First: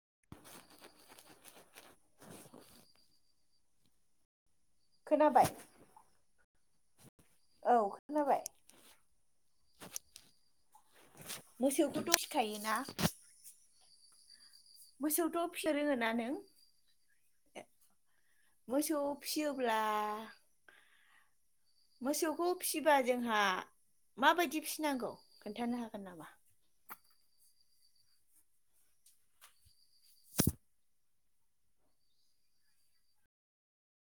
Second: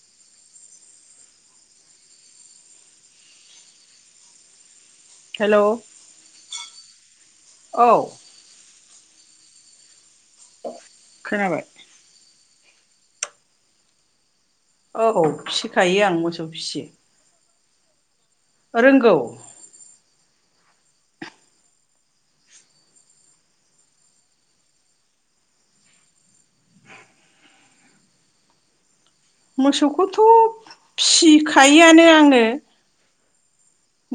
[inaudible] खोनाबाय हेलौ औ खोनाबाय खोनाबाय मोसौखौथ' थायोना औ औ फिनो फिसिखायो रोङोना आं नों मोसौ फियो मोसौ फिसियोब्ला मोसौखौ फिसिबा जोंहा माबायदि फिसिनांगौ खोन्थानो हागोन नामा? मोसौखौथ' फिखायोआनो आङो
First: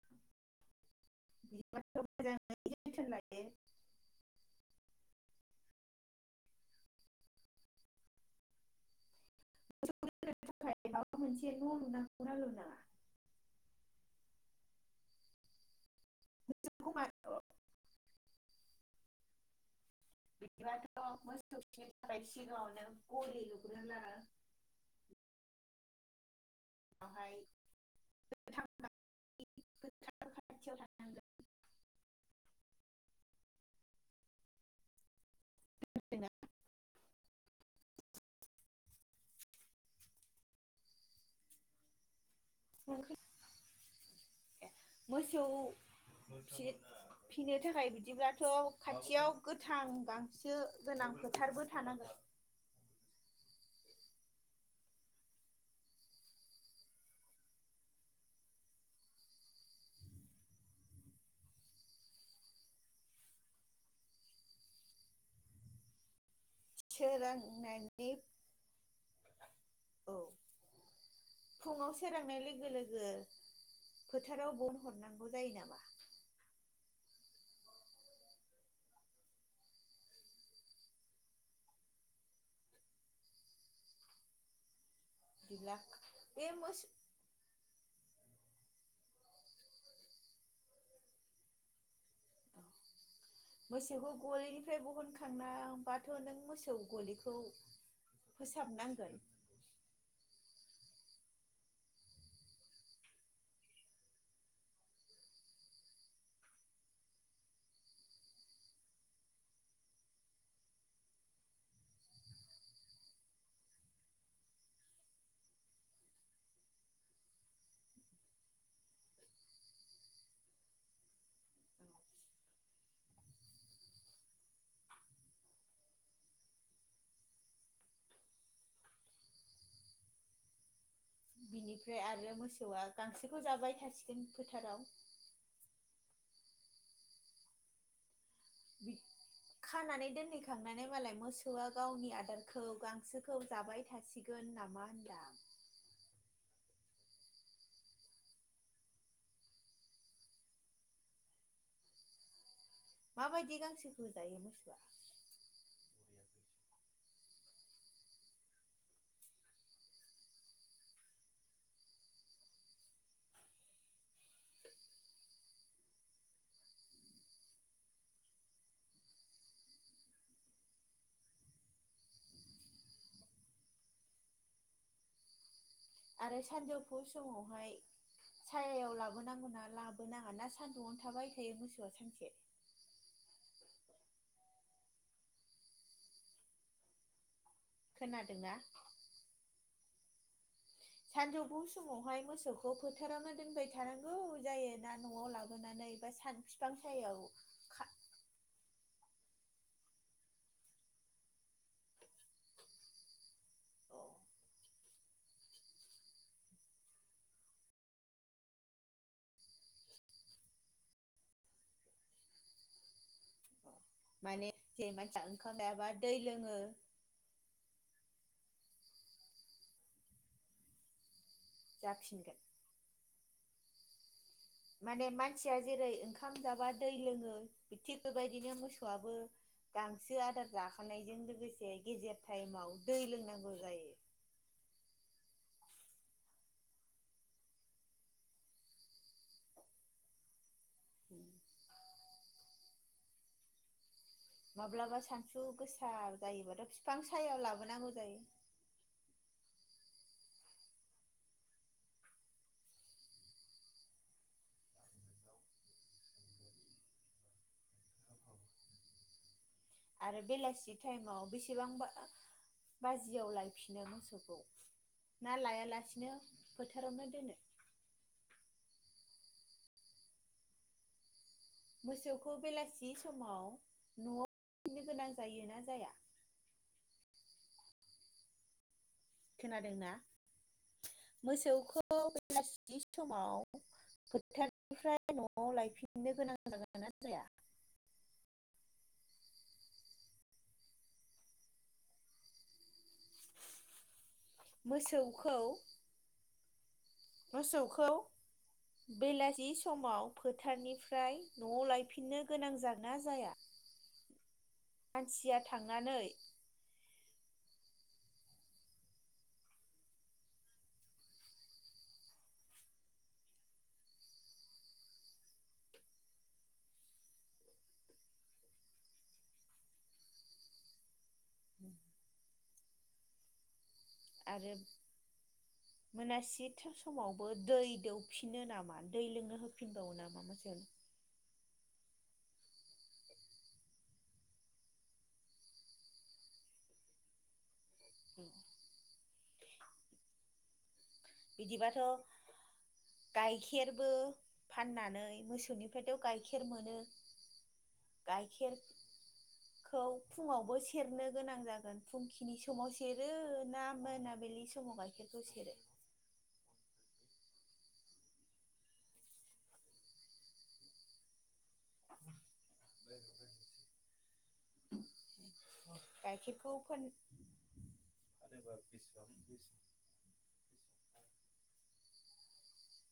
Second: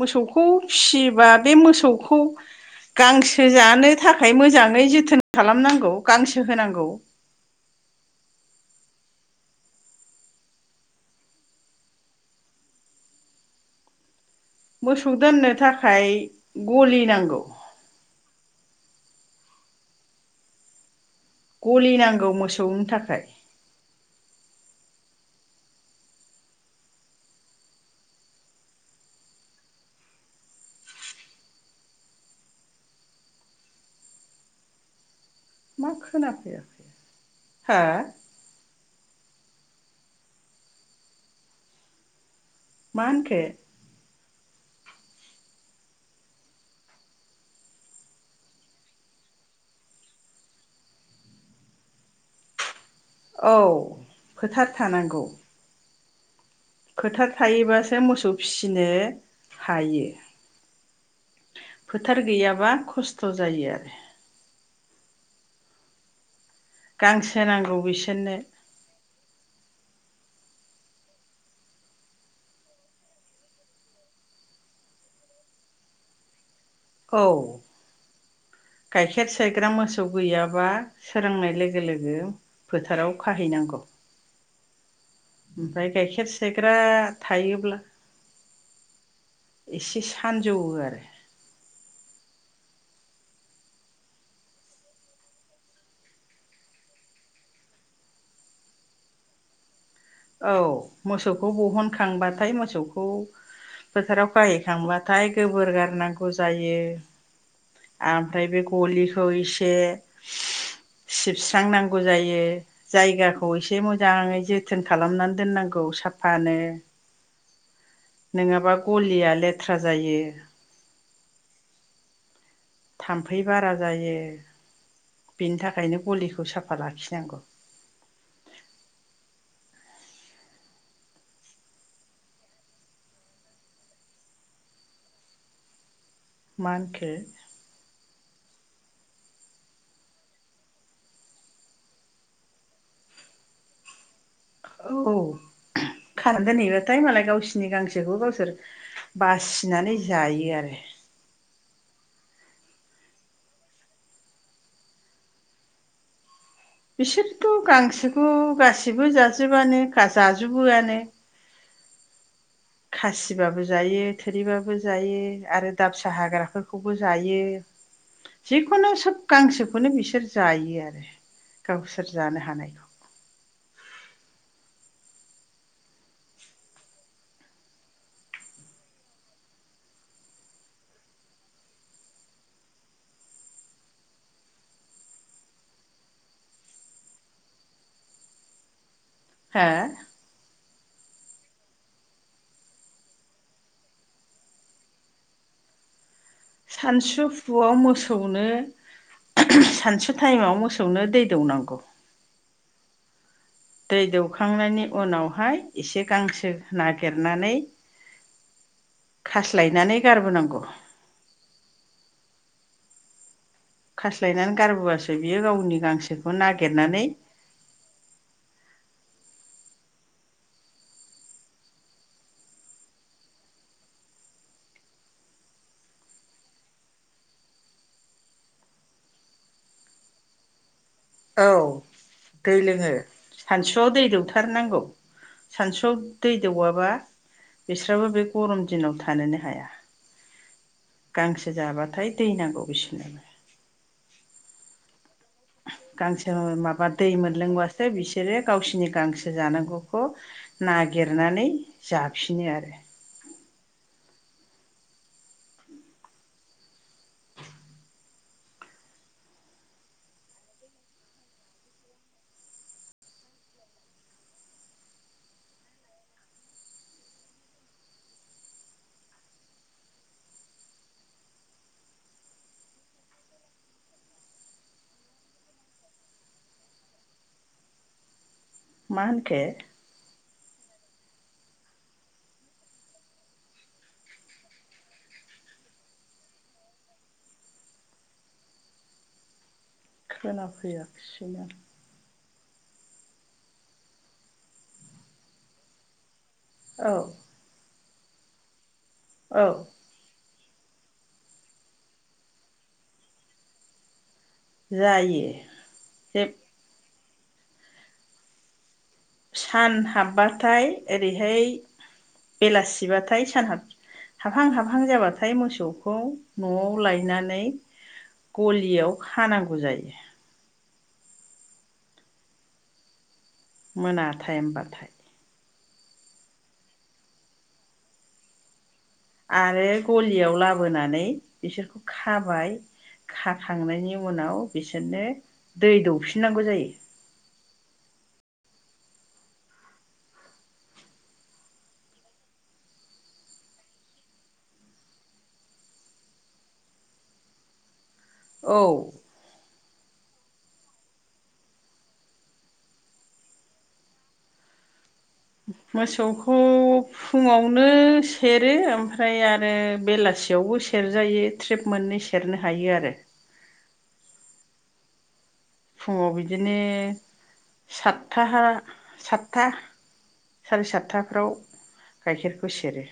मोसौखौ फिसि बा मोसौखौ जोथोन लायो गांसो जानो थाखाय मोजाङै जोथोन खालामनांगौ गांसो होनांगौ [unintelligible] मोसौ दोननो था खाय गलि नांगौ बिदि [unintelligible] मोसौनि गलि थाखाय नांगौ मोसौनि सिगाङावनो थाखाय गलि लुग्रोनो [unintelligible] मा खोनाफैया हा? मा होनखो? मोसौ फिसि फिनो थाखाय बिदिब्लाथ' खाथियाव गोथां गांसो गोनां फोथारबो थानांगोन औ फोथार थानांगौ फोथार थायोबासो मोसौ फिसिनो हायो फोथार गैयाबा खस्थ' जायो आरो गांसो नांगौ सोरांनायनि बिसोरनो औ फुङाव सोरांनाय लोगो-लोगो फोथाराव बन हरनांगौ जायो नामा? औ गाइखेर सायग्रा मोसौ गैयाबा सोरांनाय लोगो-लोगो फोथाराव खाहैनांगौ। बिदिब्ला ओमफ्राय गाइखेर बे सेग्रा मोसौ थायोब्ला एसे सानजौवो आरो मोसौखौ गलिनिफ्राय बहनखांना बाथ' नों मोसौ गलिखौ फोसाबनांगोन औ मोसौखौ बहनखांबाथाय मोसौखौ फोथाराव खाहैखांबाथाय गोबोर गारनांगौ जायो ओमफ्राय बे गलिखौ एसे सिबस्रांनांगौ जायो जायगाखौ एसे मोजाङै जोथोन खालामनानै दोननांगौ साफानो नङाबा गलिया लेथ्रा जायो थाम्फै बारा जायो बेनि थाखायनो गलिखौ साफा लाखिनांगौ। बिनिफ्राय आरो मोसौआ गांसोखौ जाबाय थासिगोन फोथाराव मा होनखो खानानै दोनहैखांनानै मालाय मोसौआ गावनि आदारखौ गांसोखौ जाबाय थासिगोन नामा औ होनदां खारगोन इयो हाथाय मालाय गावसोरनि गांसोखौबो गावसोर बासिनानै जायो आरो माबायदि गांसोखौ जायो मोसौआ बिसोरथ' गांसोखौ गासिबो जाजोबानो जाजुबोआनो खासिबाबो जायो थोरिबाबो जायो आरो दाबसा हाग्राफोरखौबो जायो जिखुनु सोब गांसोखौनो बिसोर जायो आरो गावसोर जानो हानायखौ आरो सानजौफु समावहाय सायायाव लाबोनांगौ ना लाबोनाङा ना सानदुआवनो थाबाय थायो मोसौआ सानसे खोनादोंना ओ सानजौफु समावहाय मोसौखौ फोथारामानो दोनबाय थानांगौ जायो ना न'आव लाबोनानै बा सान बिफां सायाव सानसुफुआव खा मोसौनो सानसु टाइमाव मोसौनो दै दौनांगौ। दै अ दौखांनायनि उनावहाय एसे गांसो नागिरनानै खास्लायनानै गारबोनांगौ। माने खास्लायनानै जे गारबोबासो मानसिया बियो ओंखाम गावनि जायाबा दै गांसोखौ लोङो नागिरनानै [unintelligible] माने मानसिया जेरै ओंखाम जाबा दै लोङो थिग बेबायदिनो मोसौआबो गांसो आदार जाख खांनायजों औ लोगोसे गेजेर टाइमाव दै लोंनांगौ सानसुआव जायो। दै दौथारनांगौ सानसुआव दै दौवाबा बिस्राबो बे गरम दिनाव थानोनो हाया। गांसो जाबाथाय दै नांगौ बिसोरनोबो। माब्लाबा सान गांसो माबा दै सायाव मोनलोंबासो लाबोनांगौ जायो। बिसोरो गावसिरनि गांसो जानांगौखौ नागिरनानै जाफिनो आरो। आरो बेलासि टाइमाव बेसेबांबा बाजियाव लायफिनो मोसौखौ ना लायालासिनो फोथारावनो दोनो? मोसौखौ बेलासि समाव नआव फनो गोनां जायोना जाया? मा होनखो? खोनादोंना? मोसौखौ बेलासि समाव फोथारनिफ्राय नआव लायफिननो गोनां जागोना जाया? खोनाफैयाखिसैनो। मोसौखौ औ मोसौखौ बेलासि औ समाव फोथारनिफ्राय नआव लायफिननो गोनां जागोनना जाया? जायो मानसिया थांनानै जे सान हाबबाथाय ओरैहाय बेलासिबाथाय सान हाब हाबहां हाबहां जाबाथाय मोसौखौ नआव लायनानै गलियाव खानांगौ जायो। [unintelligible] मोना टाइम आरो बाथाय। मोनासि थिसमावबो दै दौफिनो नामा? दै लोंनो आरो होफिनबावो नामा गलियाव मोसौनो? लाबोनानै बिसोरखौ खा खाबाय खाखांनायनि उनाव बिसोरनो दै दौफिननांगौ जायो। [unintelligible] बिदिबाथ' गाइखेरबो फाननानै मोसौनिफ्रायथ' गाइखेर मोनो। गायखेर औ खौ फुङावबो सेरनो गोनां जागोन फुंखिनि समाव सेरो ना मोनाबिलि समाव गाइखेरखौ सेरो? मोसौखौ फुङावनो सेरो ओमफ्राय आरो बेलासियावबो सेरजायो ट्रिब मोननै सेरनो थायो आरो [unintelligible] फुङाव बिदिनो गाइखेरखौ फान सातथा सातथा साराय सातथाफ्राव गाइखेरखौ सेरो।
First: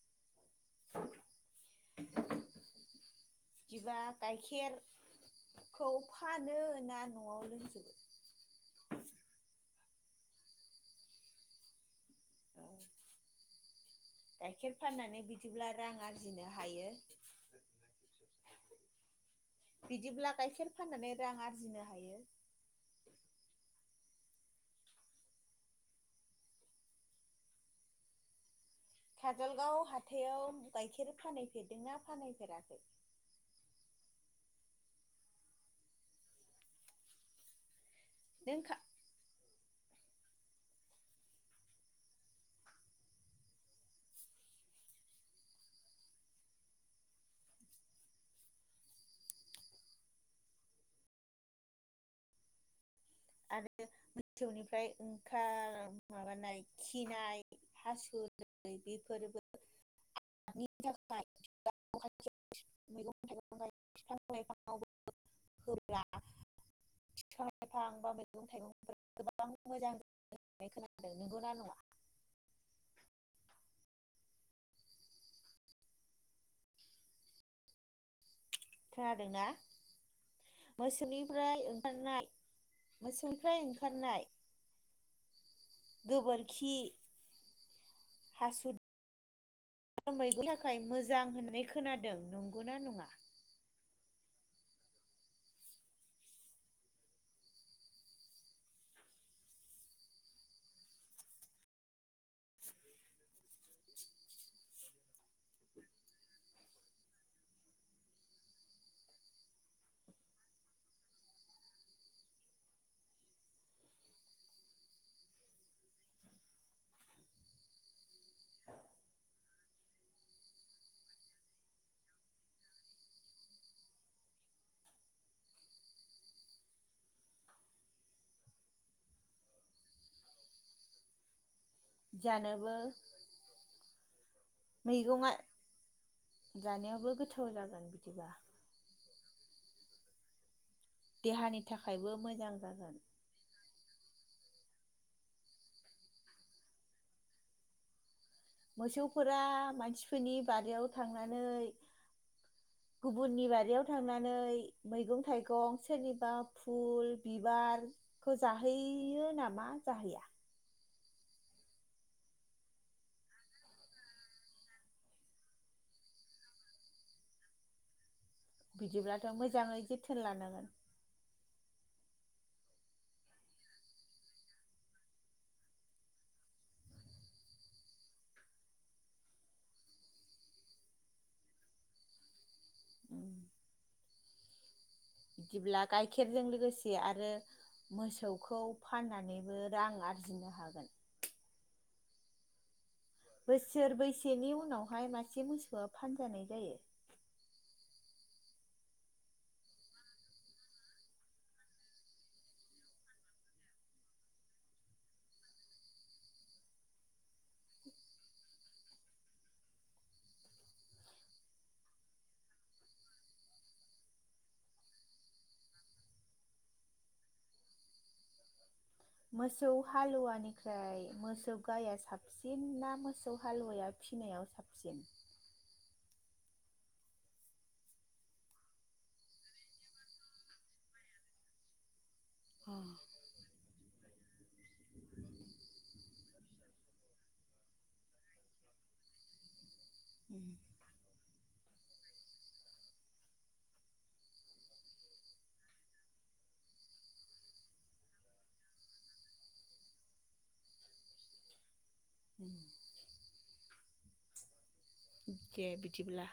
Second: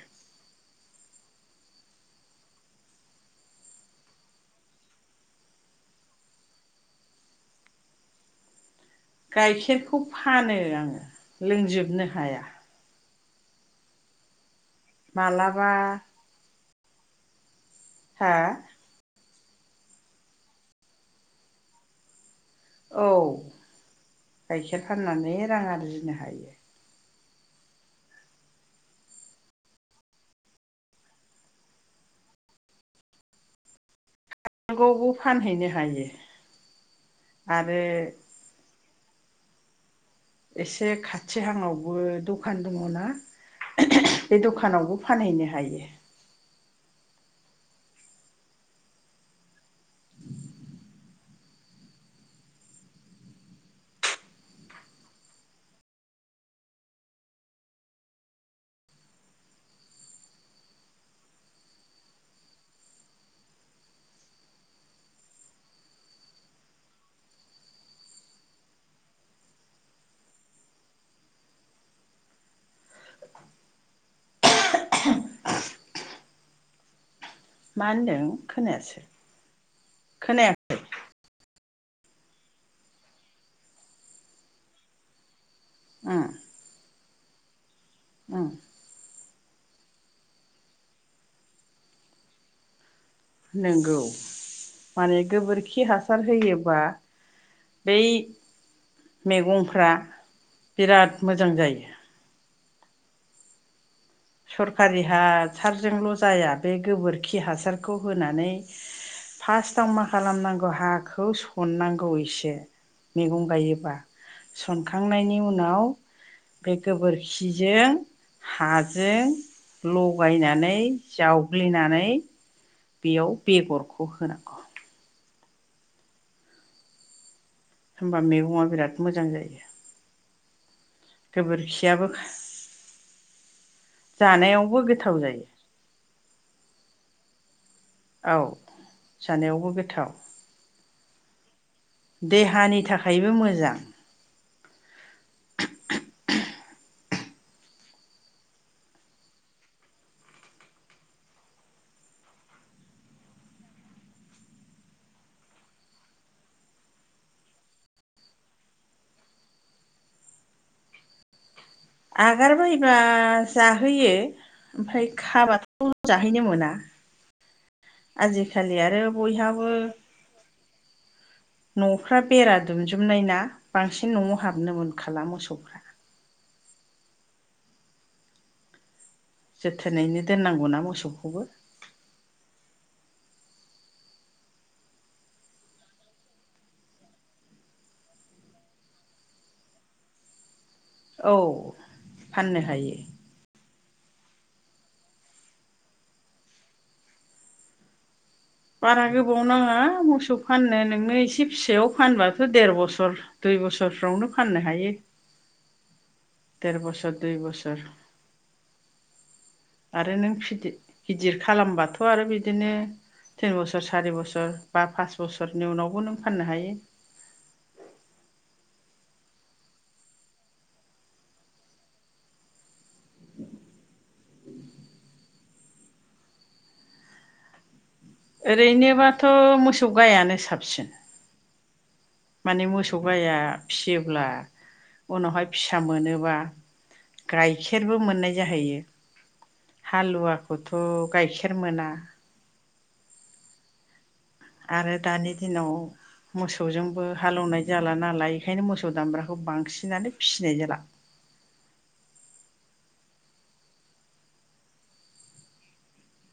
बिबा गाइखेरखौ फानो ना न'आव लोंजोबो गाइखेरखौ फानो आङो लोंजोबनो हाया गायखेर फाननानै मालाबा बिदिब्ला रां आरजिनो हायो हा बिदिब्ला गाइखेर फाननानै रां आरजिनो हायो औ गाइखेर फाननानै रां आरजिनो हायो काजलगाव हाथायाव गाइखेर फानफेरदोंना फानहैफेराखै नांगौबो फानहैनो हायो आरो नोंखा एसे खाथिहांङावबो दखान दङ ना बे [unintelligible] दखानावबो फानहैनो हायो आरो मोसौनिफ्राय ओंखार माबानाय खिनाय हासु बेफोरबो [unintelligible] मा होनदों खोनायासै खोनादोंना खोनाया मोसौनि फ्राय ओंखारनाय मोसौनिफ्राय ओंखारनाय उम गोबोरखि उम हासु आरो मैनि थाखाय मोजां होननाय खोनादों नंगौना नङा नंगौ माने गोबोरखि हासार होयोब्लाा बै मैगंफ्रा बिराद मोजां जायो सरखारि हासारजोंल' जाया बे गोबोरखि हासारखौ होनानै फार्स्टआव मा खालामनांगौ हाखौ सननांगौ एसे मैगं गायोबा सनखांनायनि उनाव बे गोबोरखिजों हा जों लगायनानै जावग्लिनानै बेयाव बेगरखौ होनांगौ होनबा मैगङा बिराद मोजां जायो गोबोरखि खियाबो जानोबो जानायावबो गोथाव मैगङा जायो जानायावबो गोथाव जागोन बिदिबा औ जानायावबो बे गोथाव देहानि थाखायबो मोजां देहानि जागोन थाखायबो मोजां मोसौफोरा मानसिफोरनि बारियाव थांनानै गुबुननि बारियाव थांनानै मैगं थाइगं सोरनिबा फुल बिबारखौ जाहोैयो नामा जाहैया आगारबायबा जाहोयो ओमफ्राय खाबाथ' जाहैनो मोना आजिखालि आरो बिदिब्लाथ' बयहाबो मोजाङै जोथोन लानांगोन न'फ्रा बेरा दुमजुमनाय ना बांसिन न'आव हाबनो मोनखाला मोसौफ्रा जोथोनैनो दोननांगौना मोसौखौबो उम बिदिब्ला गाइखेरजों लोगोसे आरो मोसौखौ फाननानैबो रां आरजिनो हागोन औ फाननो हायो बोसोर बैसेनि उनावहाय मासे मोसौआ फानजानाय जायो बारा गोबाव नाङा मोसौ फाननो नोंनो एसे फिसायाव फानबाथ' देर बोसोर दुइ बोसोरफ्रावनो फाननो हायो। देर बोसोर दुइ बोसोर आरो नों फिदि गिदिर खालामबाथ' आरो बिदिनो तिन बोसोर सारि बोसोर बा पास बोसोरनि उनावबो नों फाननो हायो मोसौ हालुवानिफ्राय मोसौ गाया साबसिन ना मोसौ हालुवाया फिनायाव साबसिन ओरैनोबाथ' मोसौ गायानो साबसिन। माने अ मोसौ गाया फियो अब्ला उनावहाय फिसा मोनोबा गाइखेरबो मोननाय जाहैयो। उम हालुवाखौथ' गायखे खेर मोना आरो दानि दिनाव मोसौजोंबो हालेवनाय जाला नालाय बेखायनो मोसौ दामब्राखौ बांसिनानो फिसिनाय जाला। [unintelligible] दे बिदिब्ला